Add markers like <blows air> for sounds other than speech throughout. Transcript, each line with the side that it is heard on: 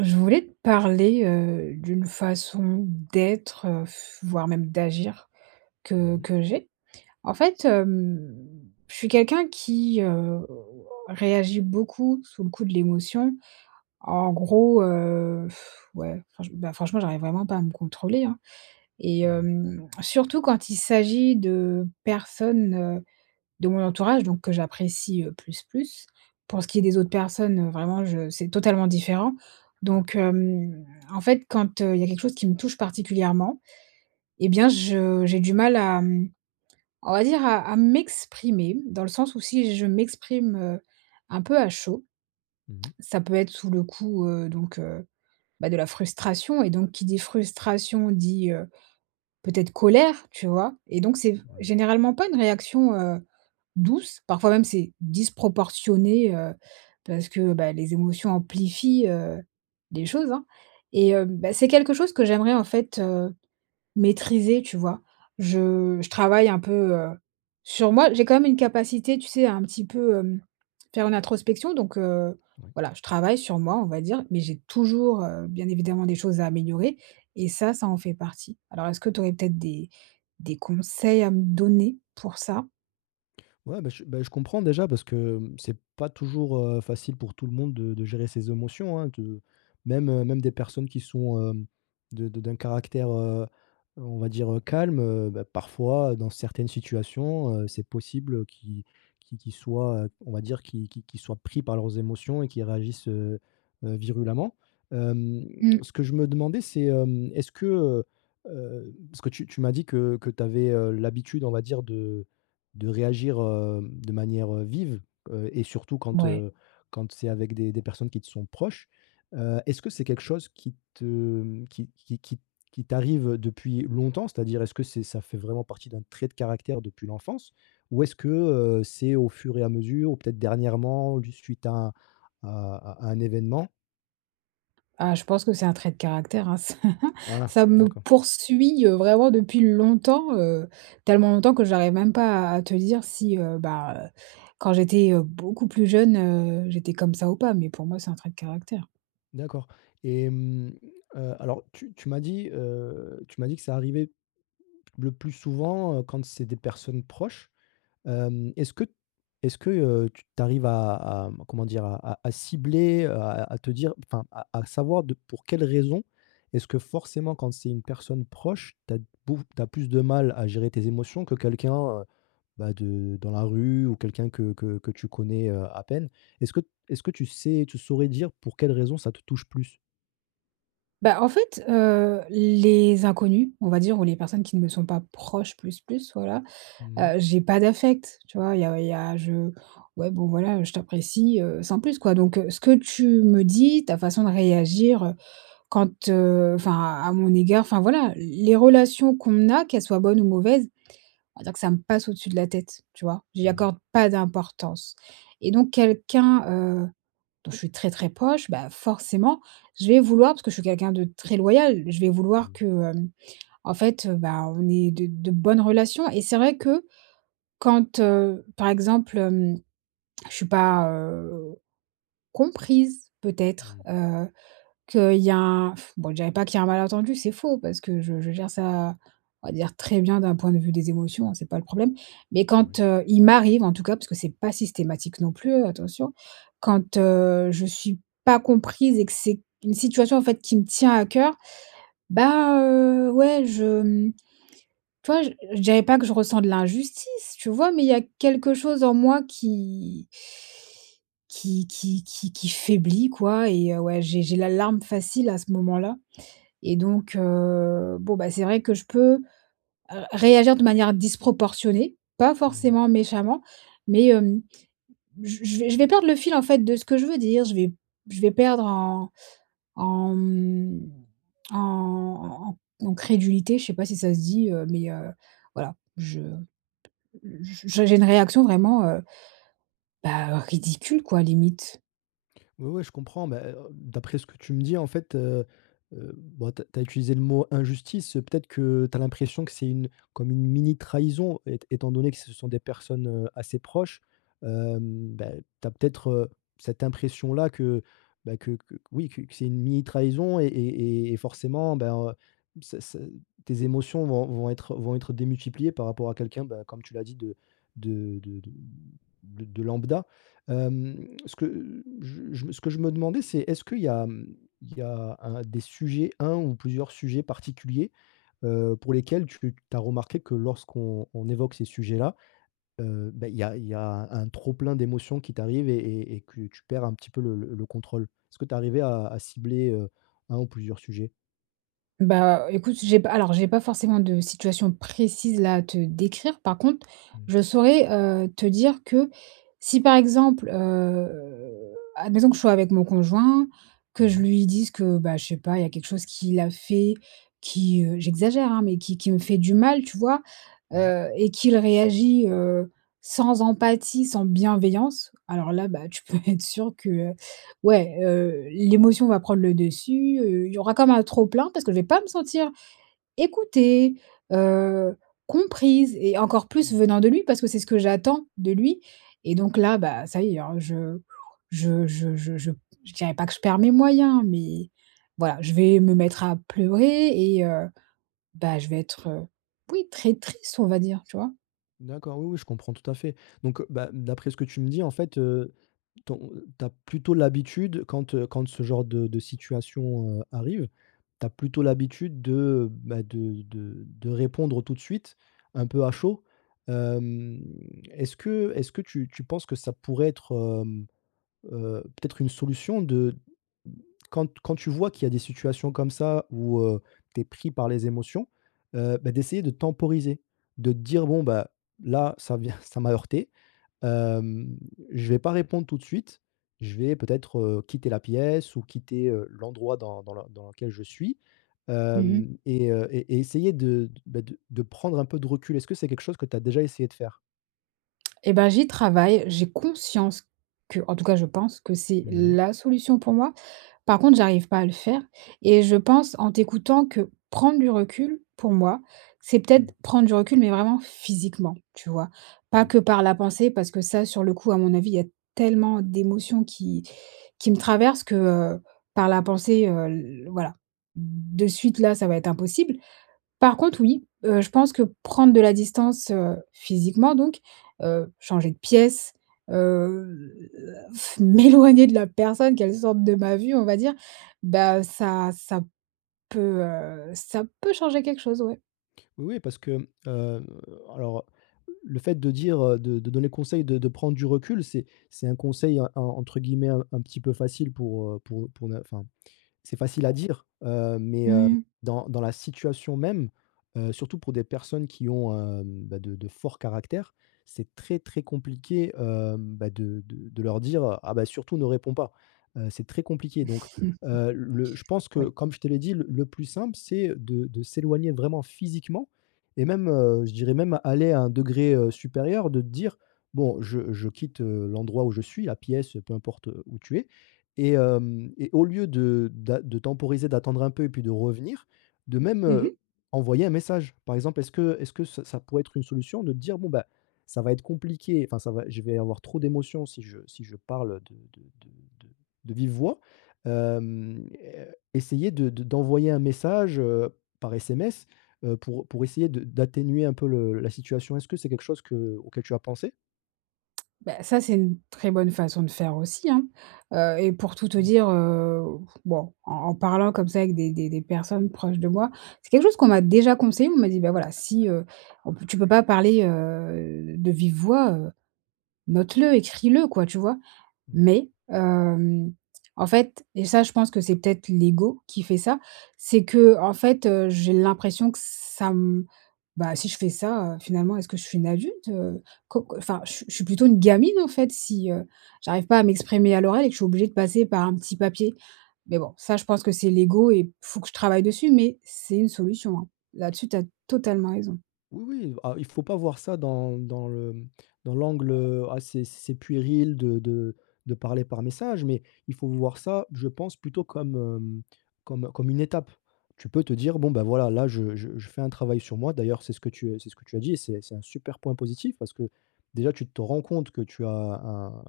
right: Je voulais te parler, heu, d'une façon d'être, <blows air> voire même d'agir que
left: Mmh mh.
right: que j'ai. En fait, hem, je suis quelqu'un qui, heu, heu, réagit beaucoup, sous le coup de l'émotion. En gros, heu, <sighs> ouais, franche bah, franchement, j'arrive vraiment pas à me contrôler, hein. Et
left: Mmh.
right: hem, surtout quand il s'agit de personnes, heu, de mon entourage, donc que j'apprécie, heu, plus, plus. Pour ce qui est des autres personnes vraiment je, heu, c'est totalement différent.
left: Mmh.
right: Donc hem, en fait quand, heu, il y a quelque chose qui me touche particulièrement et bien je j'ai du mal à, mmh, on va dire, à à m'exprimer dans le sens, où si je m'exprime, heu, un peu à chaud,
left: Mmh mh.
right: ça peut être sous le coup, heu, donc heu, bah, de la frustration et donc qui dit frustration, dit, heu, peut-être colère, tu vois? Et donc c'est
left: Ouais.
right: généralement pas une réaction, heu, douce parfois même c'est disproportionné, heu, parce que, bah, les émotions amplifient, heu, les choses, hein, et heu, bah, c'est quelque chose que j'aimerais en fait, heu, maîtriser, tu vois? Je je travaille un peu, heu, sur moi. J'ai quand même une capacité, tu sais, à un petit peu, mmh, faire une introspection donc heu,
left: Oui.
right: voilà, je travaille sur moi, on va dire, mais j'ai toujours, heu, bien évidemment des choses à améliorer et ça, ça en fait partie. Alors est-ce que tu aurais peut-être des des conseils à me donner pour ça?
left: Ouais, bah, je, bah, je comprends déjà parce que, mmh, c'est pas toujours, heu, facile pour tout le monde de de gérer ses émotions hein, de même, heu, même des personnes qui sont, hem, de de d'un caractère, heu, heu, on va dire calme, heu, bah, parfois dans certaines situations, heu, c'est possible qu'ils qu'ils qu'ils soient, heu, on va dire, qu'ils qu'ils qu'ils soient pris par leurs émotions et qui réagissent, heu, heu, virulemment. Hem,
right: Mmh.
left: ce que je me demandais c'est, hem, est-ce que, heu, heu, parce que tu tu m'as dit que que tu avais, heu, l'habitude on va dire, de de réagir, hem, de manière vive, heu et surtout quand,
right: Ouais.
left: heu, quand c'est avec des des personnes qui te sont proches. Heu, est-ce que c'est quelque chose qui te, mmh, qui qui qui qui t'arrive, heu, depuis longtemps c'est-à-dire, est-ce que c'est ça fait vraiment partie d'un trait de caractère depuis l'enfance? Ou est-ce que, heu, c'est au fur et à mesure, ou peut-être dernièrement dû, suite à à à à un événement?
right: Ah je pense que c'est un trait de caractère, hein. Ça
left: Ah,
right: ça me
left: d'accord.
right: poursuit, heu, vraiment depuis longtemps, heu, tellement longtemps, que j'arrive même pas à à te dire si, heu, bah, heu, quand j'étais, heu, beaucoup plus jeune, heu, j'étais comme ça ou pas, mais pour moi, c'est un trait de caractère.
left: D'accord et mmh, heu, alors tu tu m'as dit, heu, tu m'as dit que «Ça arrivait, le plus souvent, heu, quand c'est des personnes proches». Hem, est-ce que est-ce que, heu, t tu arrives à à, mmh, comment dire? A à à cibler, heu, à à te dire enfin à à savoir de pour quelle raison? Est-ce que forcément quand c'est une personne proche, tu as beau tu as plus de mal à gérer tes émotions, que quelqu'un, heu, bah, de dans la rue ou quelqu'un que que que tu connais, heu, à peine? Est-ce que est-ce que tu sais, tu saurais dire pour quelle raison, ça te touche plus?
right: Bah, en fait, heu, les inconnus, on va dire, ou les personnes qui ne me sont pas proches plus, plus voilà,
left: Mmh mh.
right: heu, j'ai pas d'affect, tu vois? Il y a il y a je ouais, bon, voilà, heu, je t'apprécie, heu, sans plus quoi, donc ce que tu me dis, ta façon de réagir, heu, quand, heu, enfin à mon égard, enfin voilà, les les relations qu'on a, qu'elles soient bonnes ou mauvaises, on va dire que ça me passe au-dessus de la tête, tu vois? J'y
left: Mmh.
right: accorde pas d'importance et donc quelqu'un, heu, dont je suis très, très proche, bah, forcément je vais vouloir parce que je suis quelqu'un de très loyal je vais vouloir
left: Mmh.
right: que, hem, en fait, heu, bah, on ait de de bonnes relations et c'est vrai que, quand, heu, par exemple, hem, je suis pas, heu, comprise
left: Mmh
right: peut-être,
left: mh.
right: heu, qu'il y a un, <blows air> bon, je dirais pas qu'il y a un malentendu c'est faux, parce que je je gère ça, on va dire très bien d'un point de vue des émotions, hein, c'est pas le problème, mais
left: Oui.
right: quand, heu, il m'arrive en tout cas parce que c'est pas systématique non plus, attention, quand, heu, je suis pas comprise et que c'est une situation en fait, qui me tient à coeur, bah, heu, ouais, je, mmh, tu vois, je je dirais pas que je ressens de l'injustice, tu vois? Mais il y a quelque chose en moi qui qui qui qui qui faiblit quoi et ouais j'ai j'ai la larme facile à ce moment-là et donc, heu, bon, bah, c'est vrai que je peux ré réagir de manière disproportionnée, pas
left: Mmh mh.
right: forcément méchamment, mais, hem, j je je vais perdre le fil en fait, de ce que je veux dire, je vais je vais perdre en en, mmh, en en en crédulité, je sais pas si ça se dit, heu, mais, heu, voilà je p j'ai j'ai une réaction vraiment, heu, bah, ridicule quoi limite.
left: Oui, oui, je comprends, bah, heu, d'après ce que tu me dis en fait, heu, heu, bon tu as tu as utilisé le mot: «injustice», peut-être que, tu as l'impression que c'est une comme une mini trahison é étant donné que ce sont des personnes, heu, assez proches, hem, bah, tu as peut-être, heu, cette impression-là que, bah, que que oui, que c'est une mini trahison et et et forcément, bah, heu, ça, ça tes émotions vont vont être vont être démultipliées par rapport à quelqu'un, bah, comme tu l'as dit, de de de de de de de lambda. Hem, ce que j j ce que je me demandais c'est, est-ce qu'il y a, mmh, il y a 1 des sujets un ou plusieurs sujets particuliers, heu, pour lesquels tu tu as remarqué que lorsqu'on on évoque ces sujets-là, heu, bah, il y a il y a un trop plein d'émotions qui t'arrive et et et que tu perds un petit peu le le contrôle? Est-ce que tu es arrivée à cibler, heu, 1 ou plusieurs sujets?
right: Bah écoute, si j'ai pas alors, j'ai pas forcément de situation précise là, à te décrire, par contre
left: Mmh.
right: je saurais, heu, te dire que, si, par exemple, heu, à la maison, que je sois avec mon conjoint que
left: Mmh
right: je
left: mh.
right: lui dise que bah je sais pas, il y a quelque chose qu'il a fait qui, heu, j'exagère, hein mais, qui qui me fait du mal, tu vois?
left: Ouais.
right: Heu et qu'il réagit, heu, sans empathie, sans bienveillance, alors là, bah, tu peux être sûr que, heu, ouais, heu, l'émotion va prendre le dessus, heu, il y aura quand un trop-plein parce que je vais pas me sentir, écoutée, heu, comprise et encore plus,
left: Mmh.
right: venant de lui, parce que c'est ce que j'attends de lui et donc là, bah, ça y est, <whistles> alors je je, heu, je je je je dirais pas que je perds mes moyens, mais, voilà je vais me mettre à pleurer et heu, bah, je vais être, oui, très triste, on va dire. Tu vois?
left: D'accord, oui, oui, je comprends tout à fait. Donc, bah ,d'après, ce que tu me dis, en fait, heu, ton tu as plutôt l'habitude quand, heu, quand ce genre de de situation, heu, arrive, tu as plutôt l'habitude de, heu, bah, de de de répondre tout de suite, un peu à chaud. Hem, est-ce que est-ce que tu tu penses que ça pourrait être peut-être, hem, heu, peut-être une solution de quand quand tu vois, qu'il y a des situations comme ça où, heu, tu es pris par les émotions, heu, bah, d'essayer de temporiser? De te dire: «Bon bah, là ça vient, ça m'a heurtée, hem, je vais pas répondre tout de suite, je vais peut-être, heu, quitter la pièce ou quitter, heu, l'endroit dans dans le dans lequel je suis,
right: Mmh mh.
left: hem et heu et et essayer de d bah, de de prendre un peu de recul». Est-ce que c'est quelque chose que tu as déjà essayé de faire?
right: Et bah, j'y travaille, j'ai conscience qu'en tout cas, je pense que c'est
left: Mmh mh.
right: la solution pour moi. Par contre, j'arrive pas à le faire et je pense en t'écoutant que prendre du recul pour moi, c'est
left: Mmh.
right: peut-être prendre du recul, mais vraiment physiquement, tu vois? Pas
left: Ouais.
right: que, par la pensée parce que, ça sur le coup, à mon avis, il y a tellement d'émotions qui qui me traversent que, heu, par la pensée, heu, l voilà. De suite là, ça va être impossible. Par contre oui, heu, je pense que prendre de la distance, heu, physiquement, donc heu, changer de pièce, heu, heu, à ff m'éloigner de la personne, qu'elle sorte de ma vue on va dire, bah, heu, ça, ça peut, heu, ça peut changer quelque chose, ouais.
left: Oui parce que, mmh, heu, alors, heu, le fait de dire, heu, de de donner conseil de de prendre du recul c'est c'est «un conseil» en entre guillemets, un un petit peu facile pour, heu, pour pour ne enfin, c'est facile à dire, heu, mais, hem,
right: Mmh.
left: dans dans la situation même, heu, surtout pour des personnes qui ont, hem, bah, de de forts caractères c'est très très compliqué, hem, bah, de de de leur dire: «Ah bah, surtout ne réponds pas». Heu, c'est très compliqué, donc
right: <chuckles>
left: heu, le je pense que,
right: Oui.
left: comme je te l'ai dit le le plus simple c'est de de s'éloigner vraiment, physiquement et même, heu, je dirais même, aller à un degré, heu, supérieur de te dire: «Bon je je quitte, heu, l'endroit où je suis, la pièce», peu importe, où tu es et hem et au lieu de d'a de temporiser, d'attendre un peu et puis de revenir, de même,
right: Mmh
left: heu,
right: mh.
left: envoyer un message. Par exemple, est-ce que est-ce que ça ça pourrait être une solution de te dire: «Bon, bah, ça va être compliqué, enfin ça va, je vais avoir trop d'émotions si je si je parle, heu, de de de de de vive voix», hem, é essayer de d'envoyer un message, heu, par SMS, heu, pour pour essayer de d'atténuer un peu le la situation, est-ce que c'est quelque chose que auquel tu as pensé?
right: Bah, ça, c'est une très bonne façon de faire aussi, hein. Heu et pour tout te
left: Mmh.
right: dire, heu, bon en en parlant comme ça avec des des des des personnes proches de moi, c'est quelque chose qu'on m'a déjà conseillé. On m'a dit: «Bah voilà si, heu, oh b tu peux pas parler, heu, de vive voix, heu, note-le, écris-le quoi», tu vois?
left: Mmh.
right: Mais, hem, en fait et ça je pense que c'est peut-être l'ego qui fait ça, c'est que, en fait, heu, j'ai l'impression que ça m bah, si je fais ça, heu, finalement est-ce que je suis une adulte, heu? Co c enfin, je je suis plutôt une gamine en fait, si, heu, j'arrive pas à m'exprimer à l'oreille, que je suis obligée de passer par un petit papier, mais bon ça, je pense que c'est l'ego et il faut que je travaille dessus mais c'est une solution hein. Là-dessus, tu as totalement raison.
left: Oui, oui, ah, il faut pas voir ça dans dans le, mmh, dans l'angle, heu, ah c'est c'est puéril de de de parler par message, mais, il faut voir ça, je pense plutôt comme, mmh, comme comme une étape. Tu peux te dire: «Bon, ben, voilà, là je je je fais un travail sur moi», d'ailleurs c'est ce que tu c'est ce que tu as dit et c'est et c'est un super point positif, parce que déjà, tu te rends compte que tu as un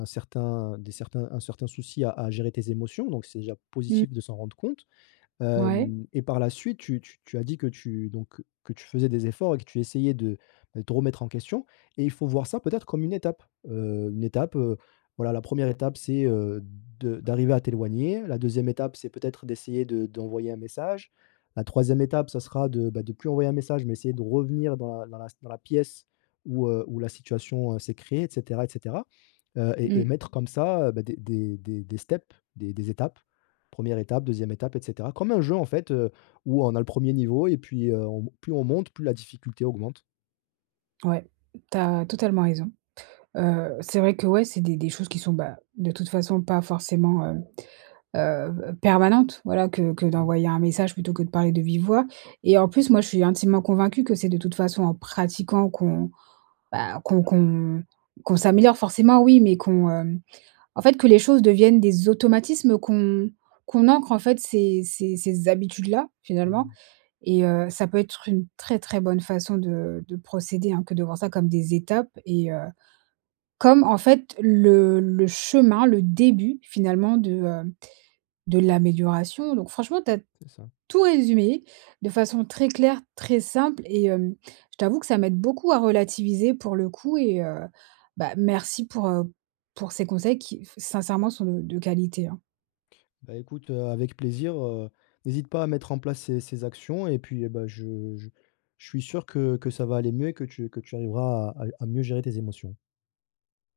left: un certain des certains un certain souci à à gérer tes émotions, donc c'est déjà
right: Mmh.
left: positif de s'en rendre compte.
right: Ouais.
left: Hem et par la suite tu t tu as dit, que tu, donc que tu faisais des efforts et que tu essayais de de te remettre en question et il faut voir ça, peut-être comme une étape, heu, une étape, heu, voilà, la 1re étape c'est, heu, de d'arriver à t'éloigner. La 2e étape c'est peut-être d'essayer de d'envoyer un message. La 3e étape, ça sera de, bah, de plus envoyer un message, mais essayer de revenir dans la dans la dans la pièce où, heu, où la situation, heu, s'est créée et cetera et cetera, heu, et et
right: Mmh.
left: mettre comme ça, heu, bah, des des des des des steps des des étapes, 1re étape 2e étape et cetera. Comme un jeu en fait, heu, où on a le 1er niveau et puis, heu, on mon plus on monte, plus la difficulté augmente.
right: Ouais, tu as totalement raison. Heu, c'est vrai que, ouais, c'est des des choses qui sont, bah, de toute façon, pas forcément, hem, heu heu, permanentes. Voilà que que
left: Mmh.
right: d'envoyer un message plutôt que de parler de vive voix et en plus, moi je suis intimement convaincue que c'est de toute façon en pratiquant qu'on, bah, qu'on qu'on qu'on s'améliore forcément oui, mais qu'on, hem, en fait, que les choses deviennent des automatismes qu'on qu'on ancre en fait, ces ces ces habitudes-là,
left: Mmh mh.
right: finalement et heu, ça peut être une très très bonne façon de de procéder hein, que de voir ça comme des étapes et heu, comme en fait le le chemin, le début finalement de, hem, de l'amélioration, donc franchement, tu as
left: C'est ça.
right: tout résumé, de façon très claire, très simple et hem, je t'avoue que ça m'aide beaucoup à relativiser pour le coup et heu, bah, merci pour, heu, pour ces conseils qui f sincèrement, sont de qualité, hein.
left: Bah, écoute, heu, avec plaisir, heu, n'hésite pas à mettre en place ces ces actions et puis, heu, bah, je je je suis sûr que que ça va aller mieux et que tu que tu arriveras à à à mieux gérer tes émotions.